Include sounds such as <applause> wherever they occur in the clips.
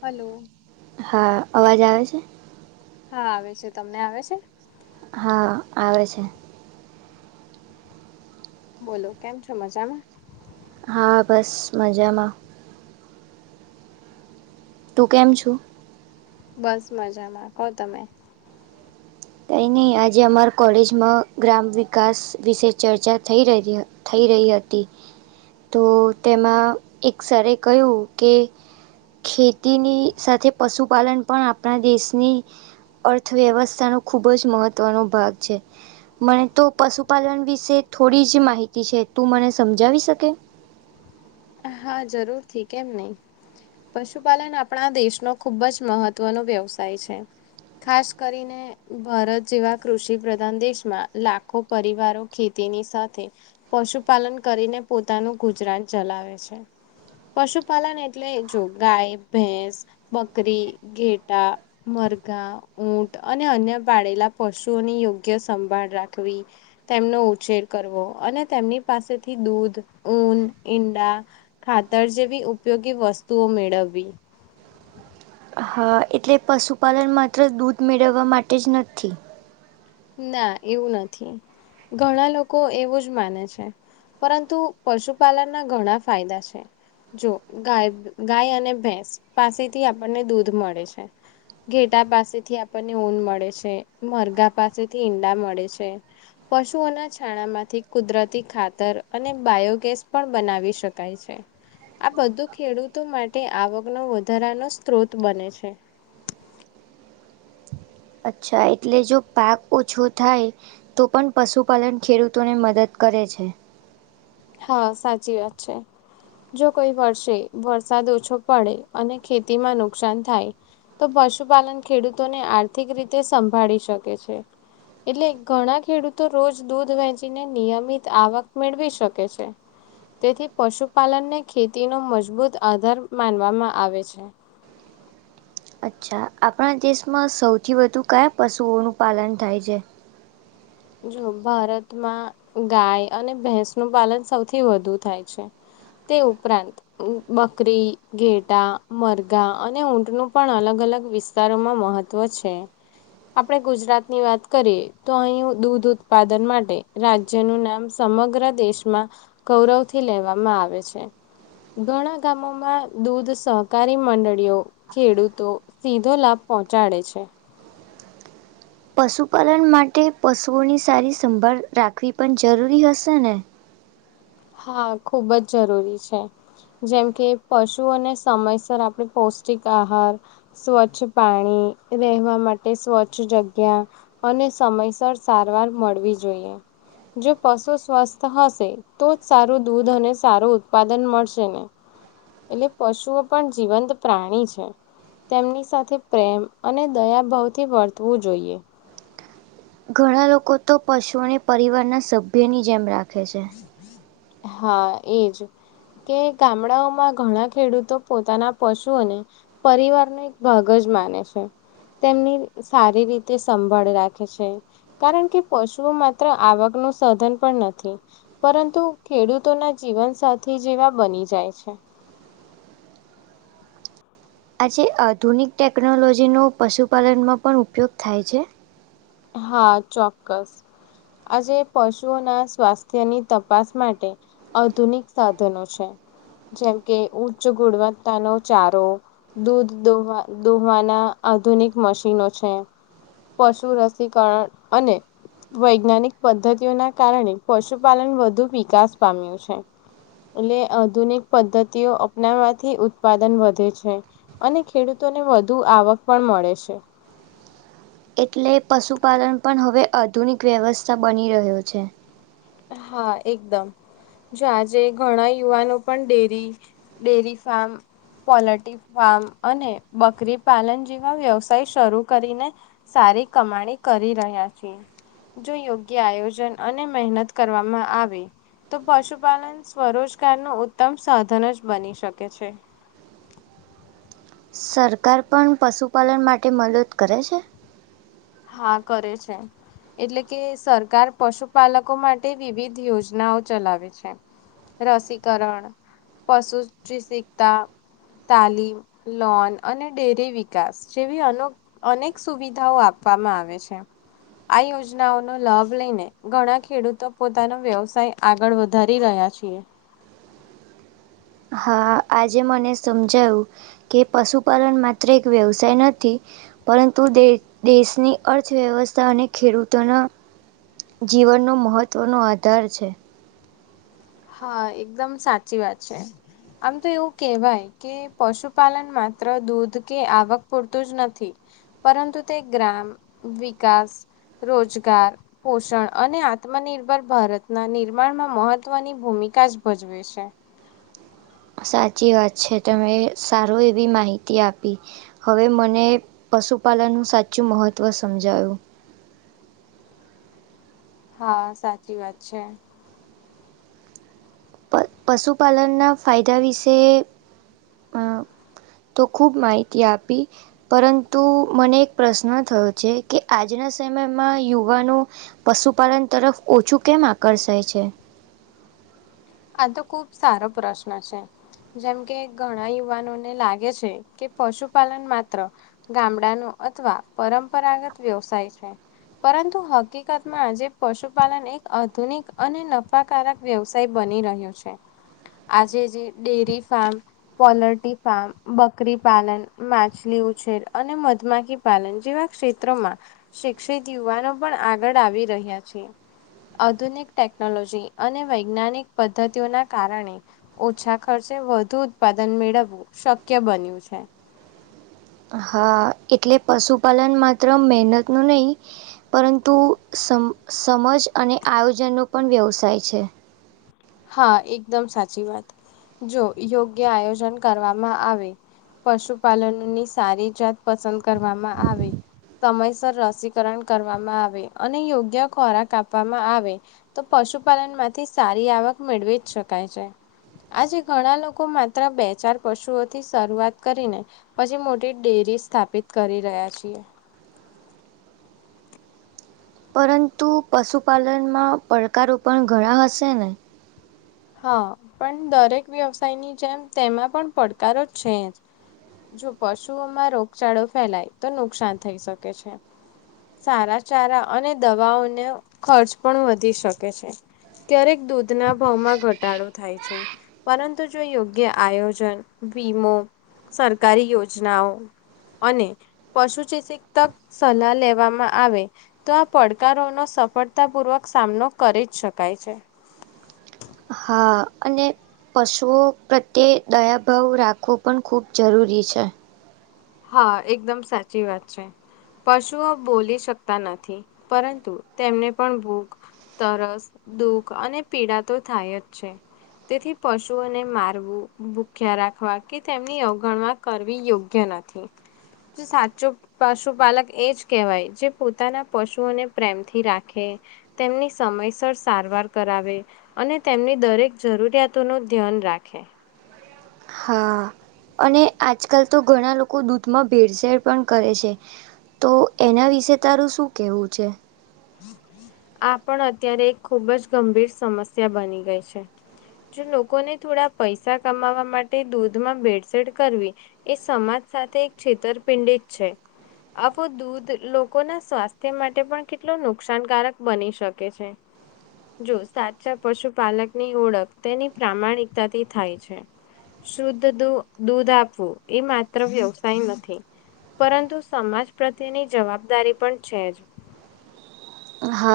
Hello! હા અવાજ આવે છે.? હા આવે છે તમને આવે છે.? હા આવે છે. બોલો કેમ છો મજામાં. હા બસ મજામાં. તું કેમ છુ. બસ મજામાં ક તમે. કઈ નહી આજે અમાર કોલેજમાં ગ્રામ વિકાસ વિશે ચર્ચા થઈ રહી હતી. થઈ રહી હતી તો તેમાં એક સર કહ્યું કે ખેતીની સાથે પશુપાલન પણ આપણા દેશની અર્થવ્યવસ્થાનો ખુબ જ મહત્વનો ભાગ છે. મને તો પશુપાલન વિશે થોડી જ માહિતી છે તું મને સમજાવી શકે. હા જરૂર થી કેમ નહી. પશુપાલન આપણા દેશનો ખુબ જ મહત્વનો વ્યવસાય છે. ખાસ કરીને. ભારત જેવા કૃષિ પ્રધાન દેશમાં લાખો પરિવારો ખેતીની સાથે પશુપાલન કરીને પોતાનું ગુજરાન ચલાવે છે. પશુપાલન એટલે જો ગાય ભેસ. બકરી ઘેટા. મરઘા ઊટ અને અન્ય પાળેલા પશુઓની યોગ્ય સંભાળ રાખવી. તેમનો ઉછેર કરવો અને તેમની પાસેથી દૂધ ઊન ઈંડા ખાતર જેવી ઉપયોગી વસ્તુઓ મેળવવી હા એટલે પશુપાલન માત્ર દૂધ મેળવવા માટે જ નથી. ના, એવું નથી. ઘણા લોકો એવું જ માને છે. પરંતુ પશુપાલનના ઘણા ફાયદા છે. જો ગાય અને ભેંસ પાસેથી આપણને દૂધ મળે છે. ઘેટાં પાસેથી આપણને ઊન મળે છે અને મરઘીઓ પાસેથી આપણને ઈંડાં મળે છે. પશુઓના છાણમાંથી કુદરતી ખાતર અને બાયોગેસ પણ બનાવી શકાય છે. આ બધું ખેડૂતો માટે આવકનો વધારાનો સ્ત્રોત બને છે. અચ્છા, એટલે જો પાક ઓછો થાય તો. તો પણ પશુપાલન ખેડૂતોને મદદ કરે છે. હા, સાચી વાત છે. જો કોઈ વર્ષે વરસાદ ઓછો પડે અને ખેતીમાં નુકસાન થાય, તો પણ પશુપાલન ખેડૂતોને આર્થિક રીતે મદદરૂપ બને છે. તો પશુપાલન ખેડૂતોને આર્થિક રીતે સંભાળી શકે છે. એટલે ઘણા ખેડૂતો રોજ દૂધ વેચીને નિયમિત આવક મેળવી શકે છે. કે છે. તેથી પશુપાલનને ખેતીનો મજબૂત આધાર માનવામાં આવે છે. અચ્છા, આપણા દેશમાં સૌથી વધુ કયા પશુઓનું પાલન થાય છે? જો ભારતમાં ગાય અને ભેંસ નું પાલન સૌથી વધુ થાય છે. તે ઉપરાંત. બકરી, ઘેટાં, મરઘાં અને ઊંટનું પણ અલગ-અલગ વિસ્તારોમાં પાલન કરવામાં આવે છે. વિસ્તારોમાં તેનું મહત્વ છે. આપણે ગુજરાતની વાત કરીએ તો અહીં... દૂધ ઉત્પાદન માટે ગુજરાત સમગ્ર દેશમાં ગૌરવથી લેવામાં આવે છે. ઘણા ગામોમાં દૂધ સહકારી મંડળીઓ કાર્યરત છે. ખેડૂતોને સીધો લાભ પહોંચાડે છે. પશુપાલન માટે પશુઓની સારી સંભાળ રાખવી પણ જરૂરી હોય છે ને? હા, ખૂબ જ જરૂરી છે. જેમ કે પશુઓને સમયસર પૌષ્ટિક આહાર. સ્વચ્છ પાણી અને રહેવા માટે સ્વચ્છ જગ્યા અને સમયસર સારવાર મળવી જોઈએ. જો પશુ સ્વસ્થ હશે... તો જ સારું દૂધ અને સારું ઉત્પાદન મળશે ને? એટલે પશુઓ પણ જીવંત પ્રાણી છે. તેમની સાથે પ્રેમ અને દયાભાવથી વર્તવું જોઈએ. ઘણા લોકો તો પશુઓને પરિવારના સભ્યની જેમ રાખે છે. હા, એ જ. કે ગામડાઓમાં ઘણા ખેડૂતો પોતાના પશુઓ ને પરિવારનો એક ભાગ જ માને છે. તેમની સારી રીતે સંભાળ રાખે છે. કારણ કે પશુઓ માત્ર આવકનું સાધન નથી. પરંતુ ખેડૂતોના જીવનસાથી જેવા બની જાય છે. આજે આધુનિક ટેકનોલોજીનો પશુપાલનમાં પણ ઉપયોગ થાય છે. હા, ચોક્કસ. આજે પશુઓના સ્વાસ્થ્યની તપાસ માટે... આધુનિક સાધનો છે જેમકે ઉચ્ચ ગુણવત્તાનો ચારો દૂધ દોહવા દોહવાના આધુનિક મશીનો છે અને પશુ રશ રસીકર અને. વૈજ્ઞાનિક પદ્ધતિઓના કારણે પશુપાલન વધુ વિકાસ પામ્યું છે. એટલે આધુનિક પદ્ધતિઓ અપનાવવાથી ઉત્પાદન વધે છે. અને ખેડૂતોને વધુ આવક પણ મળે છે. એટલે પશુપાલન પણ હવે આધુનિક વ્યવસાય બની રહ્યો છે. હા, એકદમ. જો, આજે ઘણા યુવાનો પણ dairy dairy farm poultry farm અને બકરી પાલન જેવા વ્યવસાય શરૂ કરીને સારી કમાણી કરી રહ્યા છે જો યોગ્ય આયોજન અને મહેનત કરવામાં આવે તો પશુપાલન સ્વરોજગાર નો ઉત્તમ સાધન જ બની શકે છે સરકાર પણ પશુપાલન માટે મદદ કરે છે હા કરે છે એટલે કે સરકાર પશુપાલકો માટે વિવિધ યોજનાઓ ચલાવે છે રસીકરણ પશુ <unintelligible> તાલીમ લોન અને ડેરી વિકાસ જેવી અનો અનેક સુવિધાઓ આપવામાં આવે છે આ યોજનાઓનો લાભ લઈને ઘણા ખેડૂતો પોતાનો વ્યવસાય આગળ વધારી રહ્યા છીએ હા આજે મને સમજાવું કે પશુપાલન માત્ર એક વ્યવસાય નથી પરંતુ દેશની અર્થવ્યવસ્થા અને ખેડૂતોન જીવનનો મહત્વનો આધાર છે હા એકદમ સાચી વાત છે આમ તો એવું કેવાય કે પશુપાલન માત્ર દૂધ કે આવક પૂરતું જ નથી પરંતુ તે ગ્રામ વિકાસ રોજગાર પોષણ અને આત્મનિર્ભર ભારતના નિર્માણમાં મહત્વ મહવ ની ભૂમિકા જ ભજવે છે સાચી વાત છે તમે સારું એવી માહિતી આપી હવે મને પશુપાલનનું સાચું મહત્ત્વ સમજાયું હા સાચી વાત છે પ પશુપાલનના ફાયદા વિશે અ <inaudible> તો ખુબ માહિતી આપી પરંતુ મને એક પ્રશ્ન થયો છે કે આજના સમયમાં યુવાનો પશુપાલન તરફ ઓછું કેમ આકર્ષાય છે આ તો ખુબ સારો પ્રશ્ન છે જેમ કે ઘણા યુવાનોને લાગે છે કે પશુપાલન માત્ર ગામડાનો અથવા પરંપરાગત વ્યવસાય છે પરંતુ હકીકતમાં આજે પશુપાલન એક આધુનિક અને નફાકારક વ્યવસાય બની રહ્યું છે આજે જે ડેરી ફાર્મ પોલ્ટ્રી ફાર્મ બકરી પાલન માછલી ઉછેર અને મધમાખી પાલન જેવા ક્ષેત્રો માં શિક્ષિત યુવાનો પણ આગળ આવી રહ્યા છે આધુનિક ટેકનોલોજી અને વૈજ્ઞાનિક પદ્ધતિઓના કારણે ઓછા ખર્ચે વધુ ઉત્પાદન મેળવવું શક્ય બન્યું છે હા એટલે પશુપાલન માત્ર મેનત નો નઈ પરંતુ સમ સમજ અને આયોજનનો પણ વ્યવસાય છે હા એકદમ સાચી વાત જો યોગ્ય આયોજન કરવામાં આવે પશુપાલનની સારી જાત પસંદ કરવામાં આવે સમયસર રસીકરણ કરવામાં આવે અને યોગ્ય ખોરાક આપવામાં આવે તો પશુપાલન માંથી સારી આવક મેળવી જ શકાય છે આજે ઘણા લોકો માત્ર બે ચાર પશુઓથી શરૂઆત કરીને પછી મોટી ડેરી સ્થાપિત કરી રહ્યા છીએ પરંતુ પશુપાલનમાં પડકારો પણ ઘણા હશે ને હા પણ દરેક વ્યવસાયની જેમ તેમાં પણ પડકારો છે જો પશુઓમાં રોગચાળો ફેલાય તો નુકસાન થઈ શકે છે સારા ચારા અને દવાઓને ખર્ચ પણ વધી શકે છે ક્યારેક દૂધના ભાવમાં ઘટાડો થાય છે પરંતુ જો યોગ્ય આયોજન વીમો સરકારી યોજનાઓ અને પશુચિકિત્સક સલાહ લેવામાં આવે તો આ પડકારો ન સફળતા પૂર્વક સામનો કરી જ શકાય. હા અને. પશુઓ પ્રત્યે દયાભાવ રાખવો પણ ખૂબ જરૂરી છે. હા એકદમ સાચી વાત છે. પશુઓ બોલી શકતા નથી પરંતુ તેમને પણ ભૂગ તરસ દુઃખ અને પીડા તો થાય જ છે. તેથી પશુઓને મારવું ભૂખ્યા રાખવા કે તેમની અવગણવા કરવી યોગ્ય નથી. તુ સાચો. પશુપાલક એ જ કહેવાય જે પોતાના પશુઓને પ્રેમથી રાખે તેમની સમયસર સારવાર કરાવે. અને તેમની દરેક જરૂરિયાતો નો ધ્યાન રાખે હા. અને આજકાલ તો ઘણા લોકો દૂધમાં ભેળસેેળ પણ કરે છે. તો એના વિશે તારું શું કહેવું છે. આ પણ અત્યારે એક ખુબ જ ગંભીર સમસ્યા બની ગઈ છે. જો લોકોને થોડા પૈસા કમાવા માટે દૂધમાં ભેળસેળ કરવી. એ સમાજ સાથે એક છેતરપિં છેતરપિંડી છે. આવો દૂધ લોકો ના સ્વાસ્થ્ય માટે પણ કે કેટલું નુકસાનકારક બની શકે છે. જો સાચા પશુપાલક ની ઓળખ તેની પ્રામાણિકતાથી થાય છે. શુદ્ધ દૂધ આપવું એ માત્ર વ્યવસાય નથી. પરંતુ સમાજ પ્રત્યેની જવાબદારી પણ છે.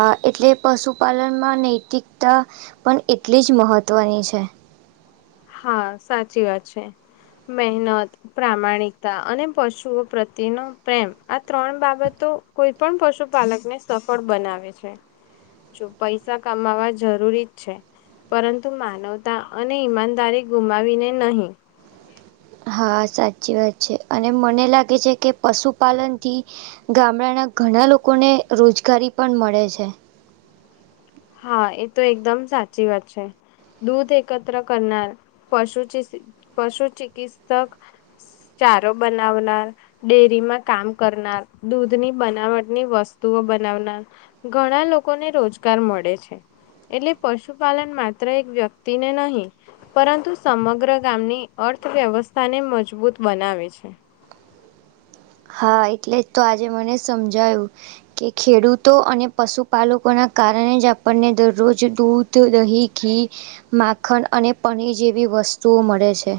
હા એટલે પશુપાલનમાં નૈતિકતા પણ એટલી જ મહત્ત્વની છે. હા સાચી વાત છે મહેનત પ્રામાણિકતા અને પશુઓ પ્રત્યેનો પ્રેમ આ ત્રણ બાબતો કોઈ પણ પશુપાલક ને સફળ બનાવે છે. પૈસા કમાવા જરૂરી જ છે પરંતુ માનવતા અને માન તારીખ ગુમાવીને નહીં. હા સાચી વાત છે અને મને લાગે છે કે પશુપાલનથી ગામડાના ઘણા લોકોને રોજગારી પણ મળે છે. હા એ તો એકદમ સાચી વાત છે. દૂધ એકત્ર કરનાર પશુ ચિકિ પશુ ચિકિત્સક ચારો બનાવનાર ડેરીમાં કામ કરનાર દૂધની બનાવટની વસ્તુઓ બનાવનાર ઘણા લોકોને રોજગાર મળે એટલે પશુપાલન માત્ર એક વ્યક્તિને નહી. પરંતુ સમગ્ર ગામની અર્થવ્યવસ્થાને મજબૂત બનાવે છે. હા એટલે તો આજે મને સમજાયું. કે ખેડૂતો અને પશુપાલકોના કારણે જ આપણને દરરોજ દૂધ તો દહીં ઘી માખણ અને પનીર જેવી વસ્તુઓ મળે છે.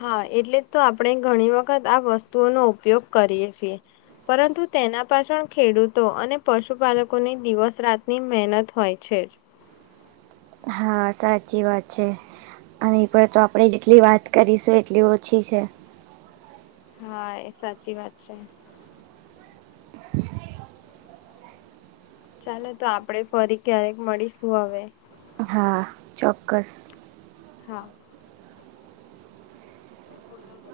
હા એટલે જ તો આપણે ઘણી વખત આ વસ્તુઓનો ઉપયોગ કરીએ છીએ. પરંતુ તેના પાછળ ખેડૂતો અને પશુપાલકોની દિવસ રાતની મહેનત હોય છે જ હા સાચી વાત છે અને એ પણ તો આપણે જેટલી વાત કરીશું એટલી ઓછી છે. હા એ સાચી વાત છે. ચાલો તો આપડે ફરી ક્યારેક મળીશું હવે હા. ચોક્કસ. હા. બોલો બઘ.